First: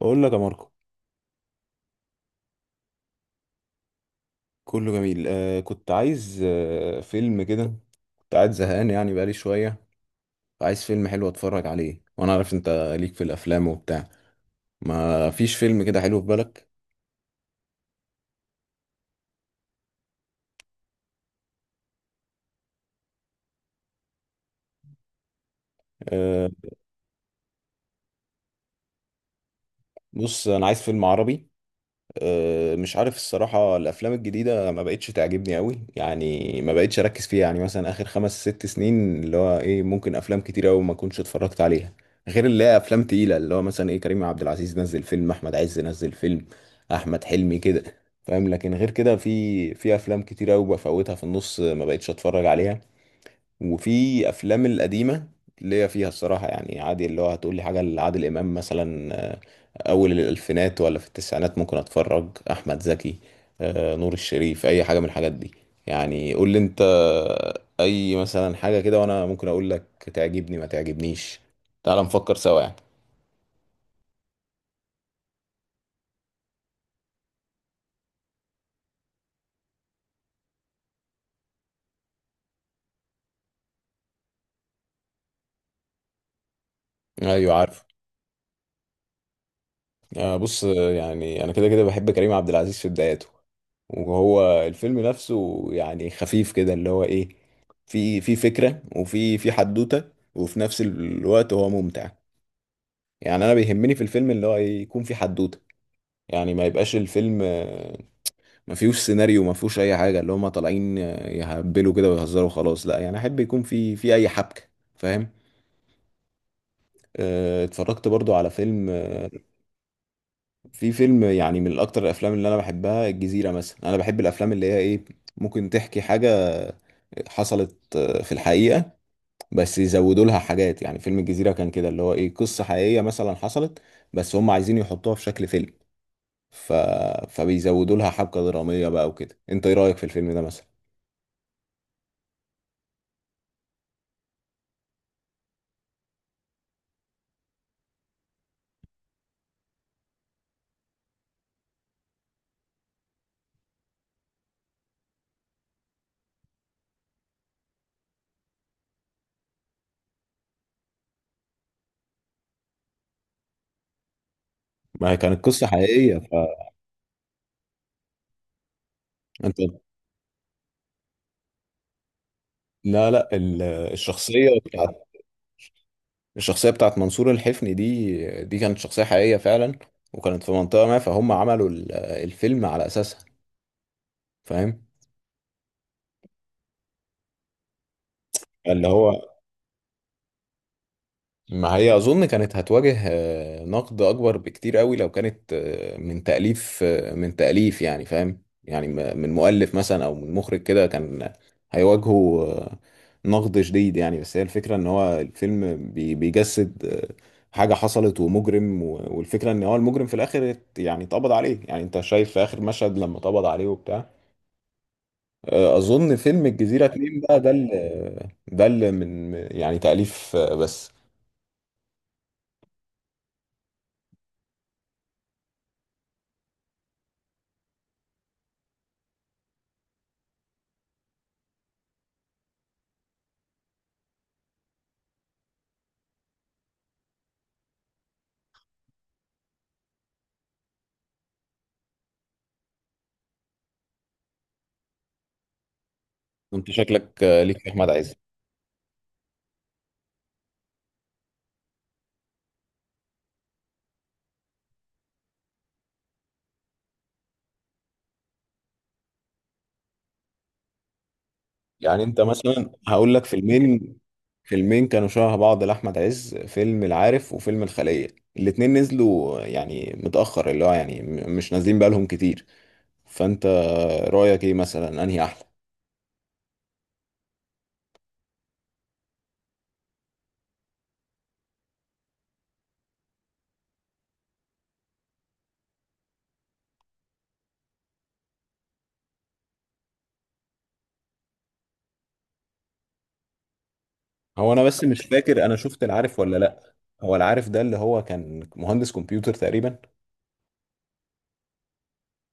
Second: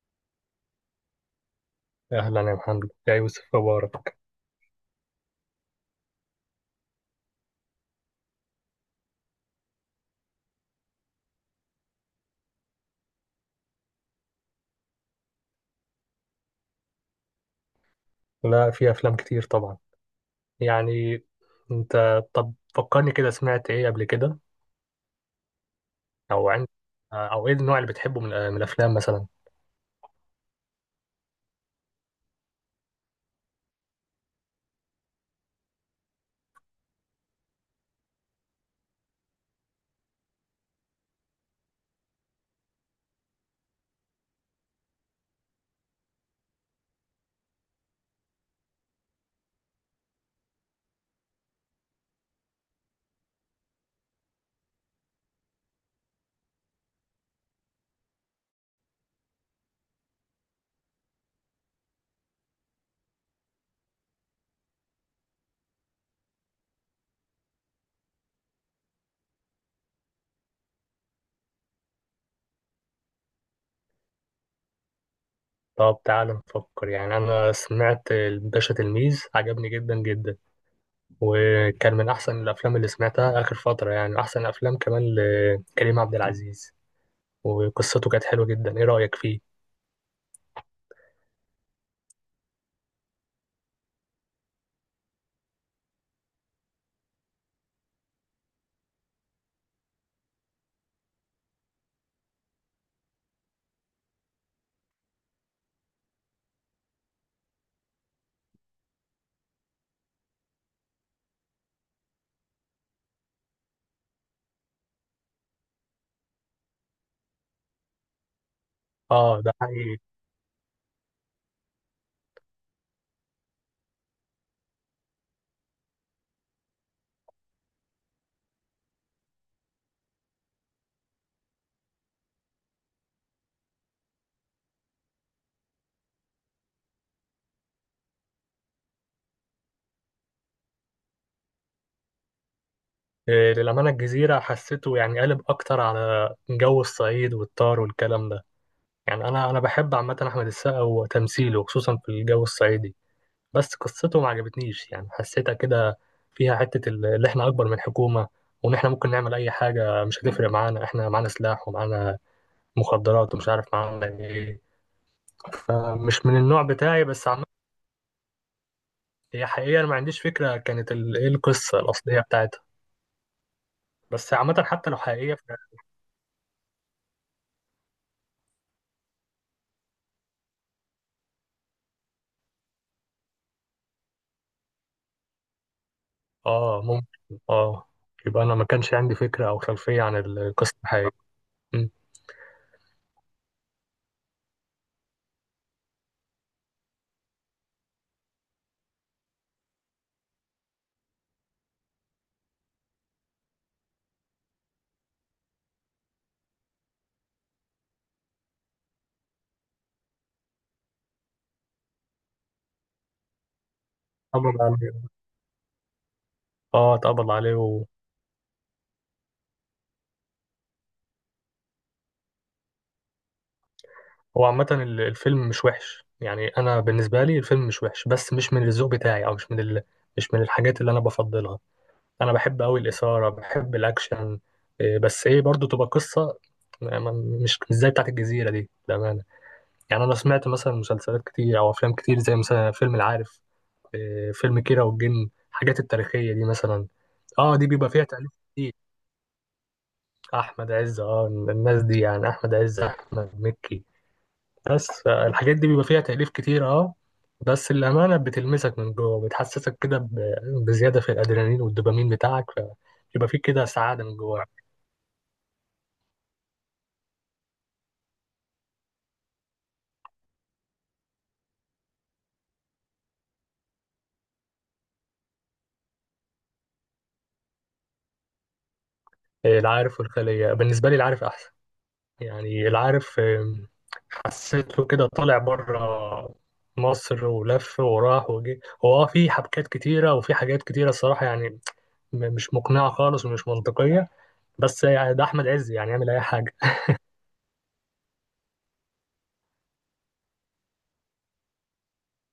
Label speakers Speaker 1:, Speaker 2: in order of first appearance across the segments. Speaker 1: بقول لك يا ماركو.
Speaker 2: أهلا يا محمد يا يوسف مبارك.
Speaker 1: كله جميل. كنت عايز فيلم كده. كنت قاعد زهقان يعني بقالي شوية. عايز فيلم حلو اتفرج عليه، وانا عارف انت ليك في الافلام وبتاع. ما فيش فيلم كده حلو في بالك؟
Speaker 2: لا، في أفلام كتير طبعا. يعني أنت طب فكرني كده، سمعت إيه قبل كده؟
Speaker 1: آه
Speaker 2: أو عند، أو إيه النوع اللي بتحبه من الأفلام مثلا؟
Speaker 1: بص، انا عايز فيلم عربي. مش عارف الصراحة، الأفلام الجديدة ما بقتش تعجبني أوي، يعني ما بقتش أركز فيها. يعني مثلا آخر خمس ست سنين اللي هو إيه، ممكن أفلام كتير أوي ما كنتش اتفرجت عليها. غير اللي هي أفلام تقيلة، اللي هو مثلا إيه، كريم عبد العزيز نزل فيلم، أحمد عز نزل فيلم، أحمد حلمي كده. فاهم؟ لكن غير كده، في أفلام كتير أوي بفوتها في النص، ما بقتش أتفرج عليها. وفي أفلام القديمة اللي هي فيها، الصراحة يعني عادي، اللي هو هتقولي حاجة لعادل إمام مثلا، اول الالفينات ولا في التسعينات ممكن اتفرج، احمد زكي، نور الشريف، اي حاجه من الحاجات دي. يعني قول لي انت، اي مثلا حاجه كده، وانا ممكن اقول لك تعجبني ما تعجبنيش. تعال نفكر سوا يعني.
Speaker 2: طب تعال نفكر يعني. أنا سمعت الباشا تلميذ، عجبني جدا جدا، وكان من أحسن الأفلام اللي سمعتها آخر فترة، يعني أحسن أفلام كمان لكريم عبد العزيز.
Speaker 1: ايوه، عارف.
Speaker 2: وقصته كانت حلوة جدا، إيه رأيك فيه؟
Speaker 1: بص. يعني انا كده كده بحب كريم عبد العزيز في بداياته. وهو الفيلم نفسه يعني خفيف كده، اللي هو ايه، في فكره، وفي حدوته، وفي نفس الوقت هو ممتع. يعني انا بيهمني في الفيلم اللي هو إيه، يكون في حدوته. يعني ما يبقاش الفيلم ما فيهوش سيناريو، ما فيهوش اي حاجه، اللي هم طالعين يهبلوا كده ويهزروا خلاص. لا، يعني احب يكون في اي حبكه. فاهم؟ اتفرجت برضو على فيلم،
Speaker 2: آه ده حقيقي.
Speaker 1: في فيلم يعني من اكتر الافلام اللي انا بحبها الجزيره مثلا. انا بحب الافلام اللي هي ايه، ممكن تحكي حاجه حصلت في الحقيقه، بس يزودوا لها حاجات. يعني فيلم الجزيره كان كده، اللي هو ايه، قصه حقيقيه مثلا حصلت بس هم عايزين يحطوها في شكل فيلم. ف... فبيزودوا لها حبكة درامية بقى وكده. انت ايه رأيك في الفيلم ده مثلا؟
Speaker 2: للأمانة الجزيرة حسيته يعني قالب أكتر على جو الصعيد والطار والكلام ده. يعني أنا بحب عامة أحمد السقا وتمثيله خصوصا في الجو الصعيدي، بس قصته ما عجبتنيش، يعني حسيتها كده فيها حتة اللي إحنا أكبر من الحكومة، وإن إحنا ممكن نعمل أي حاجة مش هتفرق معانا، إحنا معانا سلاح ومعانا مخدرات ومش عارف معانا إيه.
Speaker 1: ما هي كانت قصة حقيقية
Speaker 2: فمش من
Speaker 1: فانت...
Speaker 2: النوع بتاعي، بس عامة هي حقيقة أنا ما عنديش فكرة كانت إيه القصة الأصلية بتاعتها.
Speaker 1: لا، لا،
Speaker 2: بس عامة حتى لو حقيقية،
Speaker 1: الشخصية بتاعت منصور الحفني، دي كانت شخصية حقيقية فعلا. وكانت في منطقة ما، فهم عملوا الفيلم على أساسها. فاهم؟
Speaker 2: اه ممكن اه. يبقى انا ما
Speaker 1: اللي
Speaker 2: كانش عندي
Speaker 1: هو،
Speaker 2: فكره او خلفيه عن القصه الحقيقيه.
Speaker 1: ما
Speaker 2: مم.
Speaker 1: هي اظن كانت هتواجه نقد اكبر بكتير قوي، لو كانت من تأليف، يعني فاهم يعني، من مؤلف مثلا او من مخرج كده، كان هيواجهه نقد شديد يعني. بس هي الفكرة ان هو الفيلم بيجسد حاجة حصلت ومجرم، والفكرة ان هو المجرم في الاخر، يعني اتقبض عليه. يعني انت شايف في اخر مشهد لما اتقبض عليه وبتاع.
Speaker 2: اتقبض عليه.
Speaker 1: اظن فيلم الجزيرة
Speaker 2: اه
Speaker 1: اتنين
Speaker 2: اتقبض
Speaker 1: بقى، ده
Speaker 2: عليه و...
Speaker 1: اللي ده اللي من يعني تأليف، بس.
Speaker 2: هو عامه الفيلم مش وحش، يعني انا بالنسبه لي الفيلم مش وحش، بس مش من الذوق بتاعي، او مش من ال... مش من الحاجات اللي انا بفضلها. انا بحب قوي الاثاره، بحب الاكشن. بس ايه برضو تبقى قصه، ما- ما- مش زي بتاعت الجزيره دي بامانه. يعني انا سمعت مثلا مسلسلات كتير او افلام كتير، زي مثلا فيلم العارف، فيلم كيرة والجن، الحاجات التاريخية دي
Speaker 1: انت
Speaker 2: مثلا.
Speaker 1: شكلك
Speaker 2: اه
Speaker 1: ليك
Speaker 2: دي
Speaker 1: في
Speaker 2: بيبقى
Speaker 1: احمد
Speaker 2: فيها
Speaker 1: عز.
Speaker 2: تأليف كتير. احمد عز، اه الناس دي، يعني احمد عز، احمد مكي. بس الحاجات دي بيبقى فيها تأليف كتير اه. بس الأمانة بتلمسك من جوه، بتحسسك كده بزيادة في الأدرينالين
Speaker 1: يعني
Speaker 2: والدوبامين
Speaker 1: انت
Speaker 2: بتاعك،
Speaker 1: مثلا هقول لك
Speaker 2: فبيبقى فيه كده
Speaker 1: فيلمين،
Speaker 2: سعادة من جواك.
Speaker 1: فيلمين كانوا شبه بعض لاحمد عز، فيلم العارف وفيلم الخلية. الاتنين نزلوا يعني متأخر، اللي هو يعني مش نازلين بقالهم كتير. فانت رأيك ايه مثلا، انهي احلى؟
Speaker 2: العارف والخلية، بالنسبة لي العارف أحسن. يعني العارف حسيته كده طالع بره مصر ولف وراح وجه. هو اه في حبكات كتيرة وفي حاجات كتيرة الصراحة يعني مش مقنعة خالص ومش منطقية.
Speaker 1: هو انا
Speaker 2: بس
Speaker 1: بس مش
Speaker 2: يعني ده
Speaker 1: فاكر
Speaker 2: أحمد
Speaker 1: انا
Speaker 2: عز،
Speaker 1: شفت
Speaker 2: يعني يعمل
Speaker 1: العارف
Speaker 2: أي
Speaker 1: ولا
Speaker 2: حاجة.
Speaker 1: لا. هو العارف ده، اللي هو كان مهندس كمبيوتر تقريبا.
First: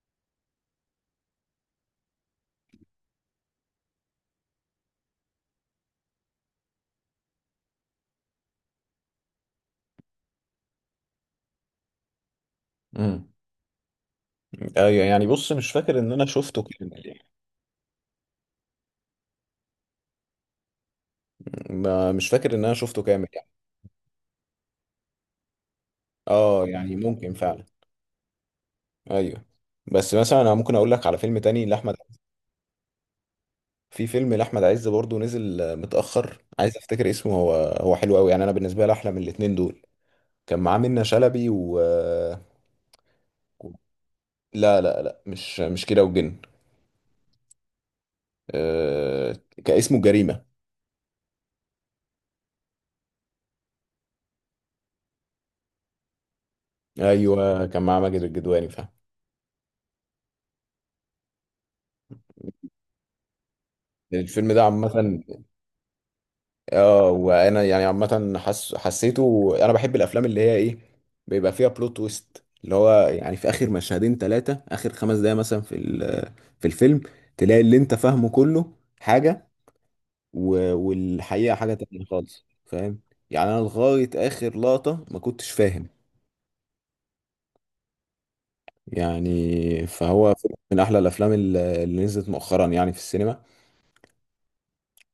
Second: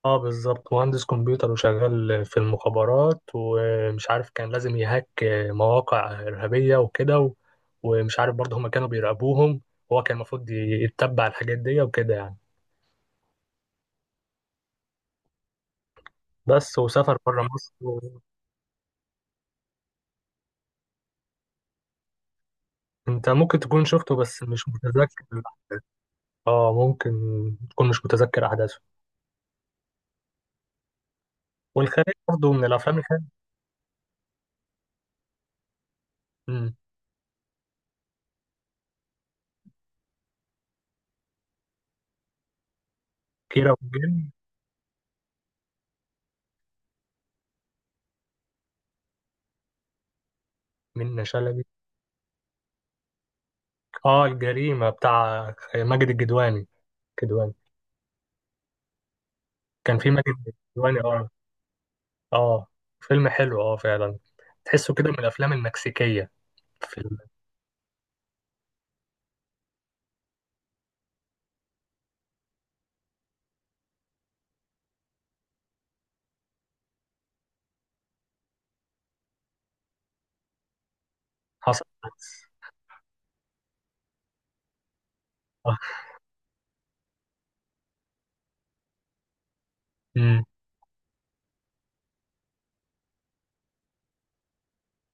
Speaker 2: اه بالظبط، مهندس كمبيوتر وشغال في المخابرات، ومش عارف كان لازم يهاك مواقع إرهابية وكده ومش عارف برضه هما كانوا بيراقبوهم. هو كان المفروض يتبع الحاجات دي وكده يعني.
Speaker 1: امم. ايوه، يعني بص مش فاكر ان انا شفته
Speaker 2: بس
Speaker 1: كامل
Speaker 2: وسافر
Speaker 1: يعني.
Speaker 2: بره مصر.
Speaker 1: مش فاكر ان انا شفته كامل
Speaker 2: انت
Speaker 1: يعني.
Speaker 2: ممكن تكون شفته بس مش متذكر الأحداث.
Speaker 1: اه،
Speaker 2: اه
Speaker 1: يعني
Speaker 2: ممكن
Speaker 1: ممكن فعلا.
Speaker 2: تكون مش متذكر احداثه.
Speaker 1: ايوه. بس مثلا انا ممكن اقول لك على فيلم تاني لاحمد.
Speaker 2: والخارج برضه من الافلام، الخارج.
Speaker 1: في فيلم لاحمد عز برضه نزل متاخر،
Speaker 2: امم.
Speaker 1: عايز افتكر اسمه، هو حلو قوي، يعني انا بالنسبه لي احلى من الاتنين دول. كان معاه منة شلبي و
Speaker 2: كيرة والجن.
Speaker 1: لا، لا، لا، مش كده وجن. آه، كان اسمه جريمه.
Speaker 2: منة شلبي. اه الجريمة بتاع ماجد الجدواني، الجدواني.
Speaker 1: ايوه، كان معاه ماجد الجدواني. فاهم؟
Speaker 2: كان في ماجد الجدواني اه. اه فيلم حلو اه فعلا.
Speaker 1: الفيلم ده عامه،
Speaker 2: تحسه كده من الافلام المكسيكية. في
Speaker 1: اه، وانا يعني عامه حسيته. انا بحب الافلام اللي هي ايه، بيبقى فيها بلوت تويست، اللي هو يعني في اخر مشهدين ثلاثه، اخر 5 دقايق مثلا في الفيلم، تلاقي اللي انت فاهمه كله حاجه والحقيقه حاجه
Speaker 2: حصل
Speaker 1: تانية خالص.
Speaker 2: بس.
Speaker 1: فاهم؟ يعني انا لغايه اخر لقطه ما كنتش
Speaker 2: آه.
Speaker 1: فاهم. يعني فهو
Speaker 2: امم.
Speaker 1: فيلم من احلى الافلام اللي نزلت مؤخرا يعني في السينما.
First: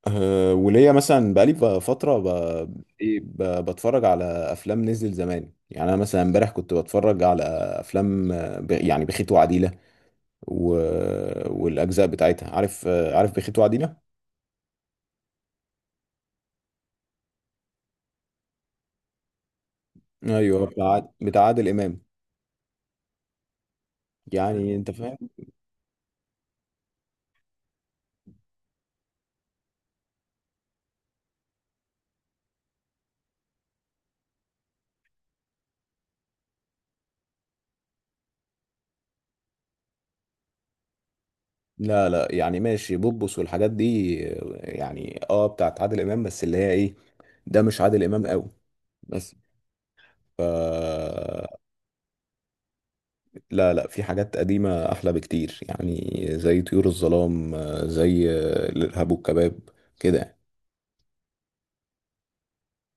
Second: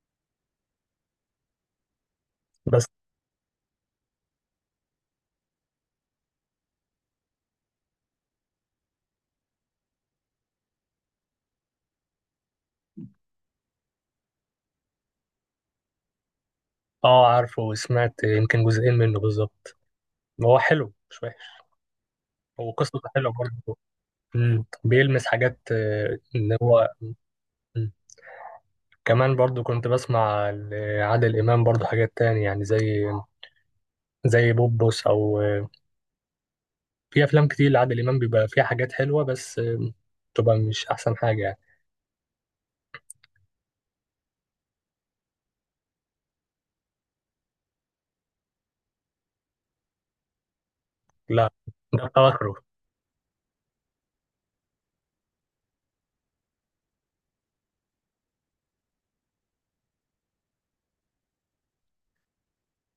Speaker 1: وليا مثلا بقالي فترة،
Speaker 2: بس
Speaker 1: إيه، بتفرج على أفلام نزل زمان. يعني أنا مثلا امبارح كنت بتفرج على أفلام، يعني بخيت وعديلة و... والأجزاء بتاعتها. عارف عارف بخيت وعديلة؟
Speaker 2: اه عارفه، وسمعت يمكن جزئين منه بالظبط. هو
Speaker 1: أيوه،
Speaker 2: حلو مش
Speaker 1: بتاع
Speaker 2: وحش،
Speaker 1: عادل إمام.
Speaker 2: وقصته حلوة برضه. مم.
Speaker 1: يعني أنت فاهم؟
Speaker 2: بيلمس حاجات اللي هو. مم. كمان برضو كنت بسمع لعادل إمام برضو حاجات تاني، يعني زي بوبوس أو. في أفلام كتير لعادل إمام بيبقى فيها حاجات حلوة، بس تبقى مش أحسن حاجة يعني.
Speaker 1: لا، لا، يعني ماشي بوبوس والحاجات دي، يعني بتاعت عادل إمام، بس اللي هي إيه، ده مش عادل إمام قوي، بس ف
Speaker 2: لا ده أواخره.
Speaker 1: لا، لا، في حاجات قديمة أحلى بكتير، يعني زي طيور الظلام، زي الإرهاب والكباب كده يعني.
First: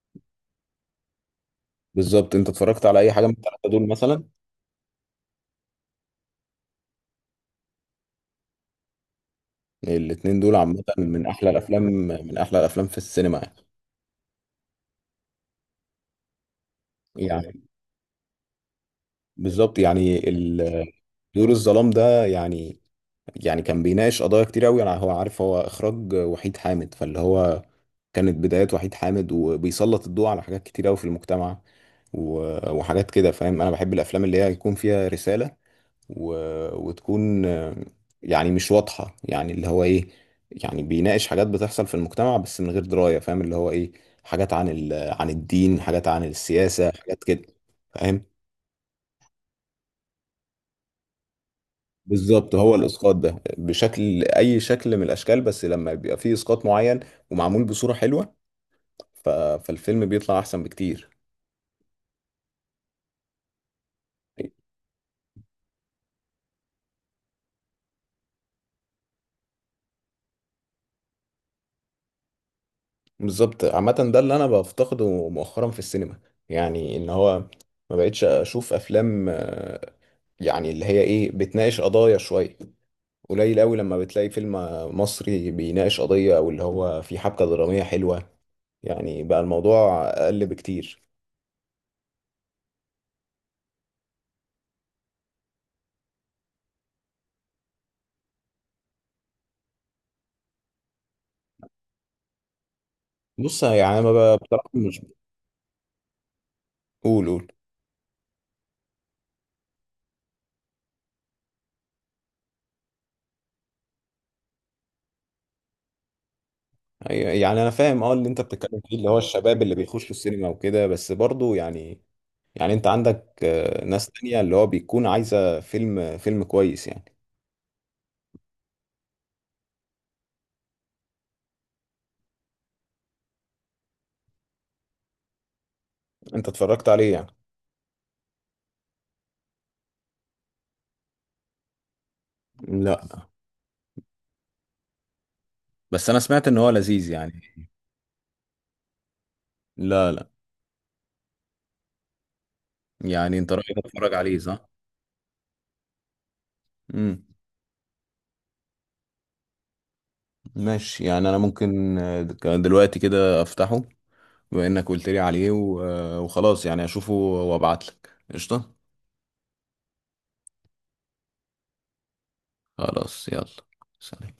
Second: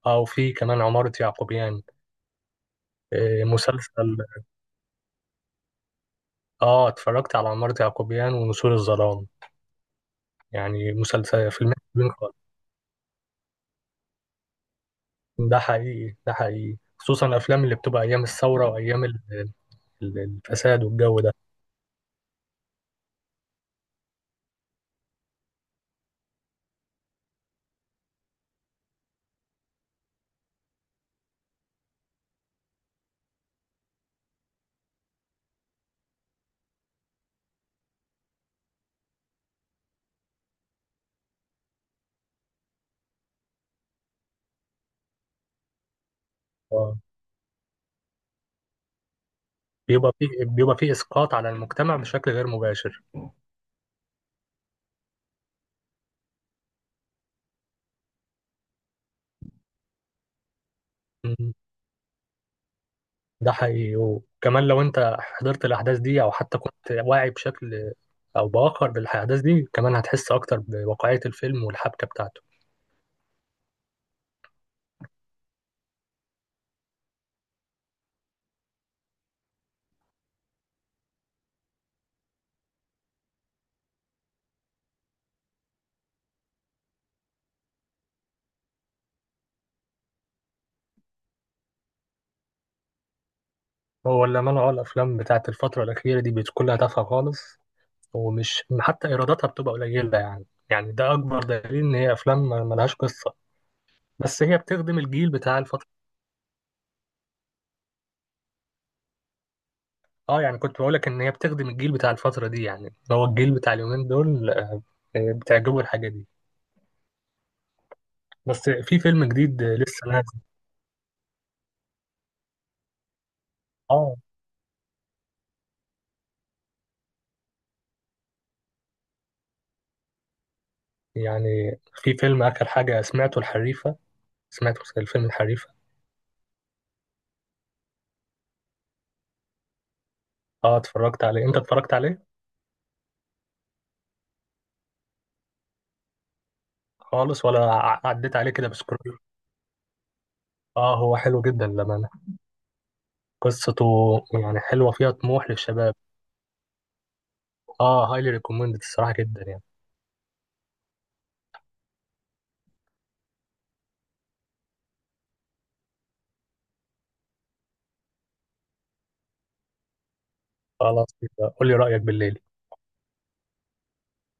Speaker 2: أو في كمان عمارة يعقوبيان.
Speaker 1: بالظبط، أنت اتفرجت على أي حاجة من التلاتة
Speaker 2: مسلسل.
Speaker 1: دول مثلا؟
Speaker 2: آه اتفرجت على عمارة يعقوبيان ونسور الظلام.
Speaker 1: الاتنين دول عامة،
Speaker 2: يعني مسلسل، فيلمين حلوين خالص.
Speaker 1: من أحلى الأفلام في السينما يعني.
Speaker 2: ده حقيقي ده حقيقي، خصوصا
Speaker 1: يعني
Speaker 2: الأفلام اللي بتبقى أيام الثورة وأيام
Speaker 1: بالظبط يعني
Speaker 2: الفساد والجو ده.
Speaker 1: طيور الظلام ده، يعني يعني كان بيناقش قضايا كتير قوي. انا عارف هو اخراج وحيد حامد، فاللي هو، كانت بدايات وحيد حامد، وبيسلط الضوء على حاجات كتير قوي في المجتمع وحاجات كده. فاهم؟ انا بحب الافلام اللي هي يكون فيها رسالة، و... وتكون يعني مش واضحة، يعني اللي هو ايه، يعني بيناقش حاجات بتحصل في المجتمع بس من غير دراية. فاهم؟ اللي هو ايه، حاجات عن عن الدين، حاجات عن السياسة،
Speaker 2: آه.
Speaker 1: حاجات كده. فاهم؟
Speaker 2: بيبقى فيه إسقاط على المجتمع بشكل غير
Speaker 1: بالظبط. هو
Speaker 2: مباشر.
Speaker 1: الاسقاط ده بشكل، اي شكل من الاشكال، بس لما بيبقى فيه اسقاط معين ومعمول بصورة حلوة، ف... فالفيلم بيطلع احسن بكتير.
Speaker 2: مم. ده حقيقي، وكمان لو أنت حضرت الأحداث دي أو حتى كنت واعي بشكل أو بآخر بالأحداث دي، كمان هتحس أكتر بواقعية الفيلم والحبكة بتاعته.
Speaker 1: بالظبط. عامة ده اللي انا بفتقده مؤخرا في السينما، يعني ان هو ما بقتش اشوف افلام، يعني اللي هي ايه بتناقش قضايا شوية. قليل قوي لما بتلاقي فيلم مصري بيناقش قضية، او اللي هو فيه حبكة درامية حلوة. يعني بقى الموضوع اقل بكتير.
Speaker 2: هو الأمانة أه الأفلام بتاعت الفترة الأخيرة دي بتكون لها تافهة خالص، ومش حتى إيراداتها بتبقى قليلة، يعني يعني ده أكبر دليل إن هي أفلام ملهاش قصة.
Speaker 1: بص يعني انا ما بقى
Speaker 2: بس هي
Speaker 1: بصراحة
Speaker 2: بتخدم
Speaker 1: مش...
Speaker 2: الجيل بتاع الفترة.
Speaker 1: قول، قول.
Speaker 2: اه يعني كنت بقولك ان هي بتخدم الجيل بتاع الفترة دي، يعني هو الجيل بتاع اليومين دول بتعجبه الحاجة دي.
Speaker 1: أيوة، يعني انا فاهم اه اللي انت
Speaker 2: بس
Speaker 1: بتتكلم فيه،
Speaker 2: في
Speaker 1: اللي هو
Speaker 2: فيلم
Speaker 1: الشباب
Speaker 2: جديد
Speaker 1: اللي
Speaker 2: لسه
Speaker 1: بيخشوا
Speaker 2: نازل.
Speaker 1: السينما وكده، بس برضو يعني، يعني انت عندك ناس
Speaker 2: اه
Speaker 1: تانية اللي هو بيكون عايزة فيلم كويس يعني.
Speaker 2: يعني في فيلم آخر حاجة سمعته، الحريفة. سمعت الفيلم الحريفة.
Speaker 1: انت اتفرجت عليه يعني؟
Speaker 2: اه اتفرجت عليه، انت اتفرجت عليه؟
Speaker 1: لا، بس انا سمعت ان هو لذيذ يعني.
Speaker 2: خالص ولا عديت عليه كده بسكرول؟
Speaker 1: لا، لا.
Speaker 2: اه هو حلو جدا للأمانة.
Speaker 1: يعني انت رأيك
Speaker 2: قصته
Speaker 1: اتفرج عليه،
Speaker 2: يعني
Speaker 1: صح؟
Speaker 2: حلوة، فيها طموح للشباب.
Speaker 1: امم.
Speaker 2: اه هايلي ريكومندد الصراحة جدا يعني.
Speaker 1: ماشي. يعني انا ممكن دلوقتي كده افتحه، بما انك قلت لي عليه وخلاص يعني، اشوفه وابعت لك قشطة.
Speaker 2: خلاص يبقى قول لي رأيك بالليل.
Speaker 1: خلاص، يلا، سلام.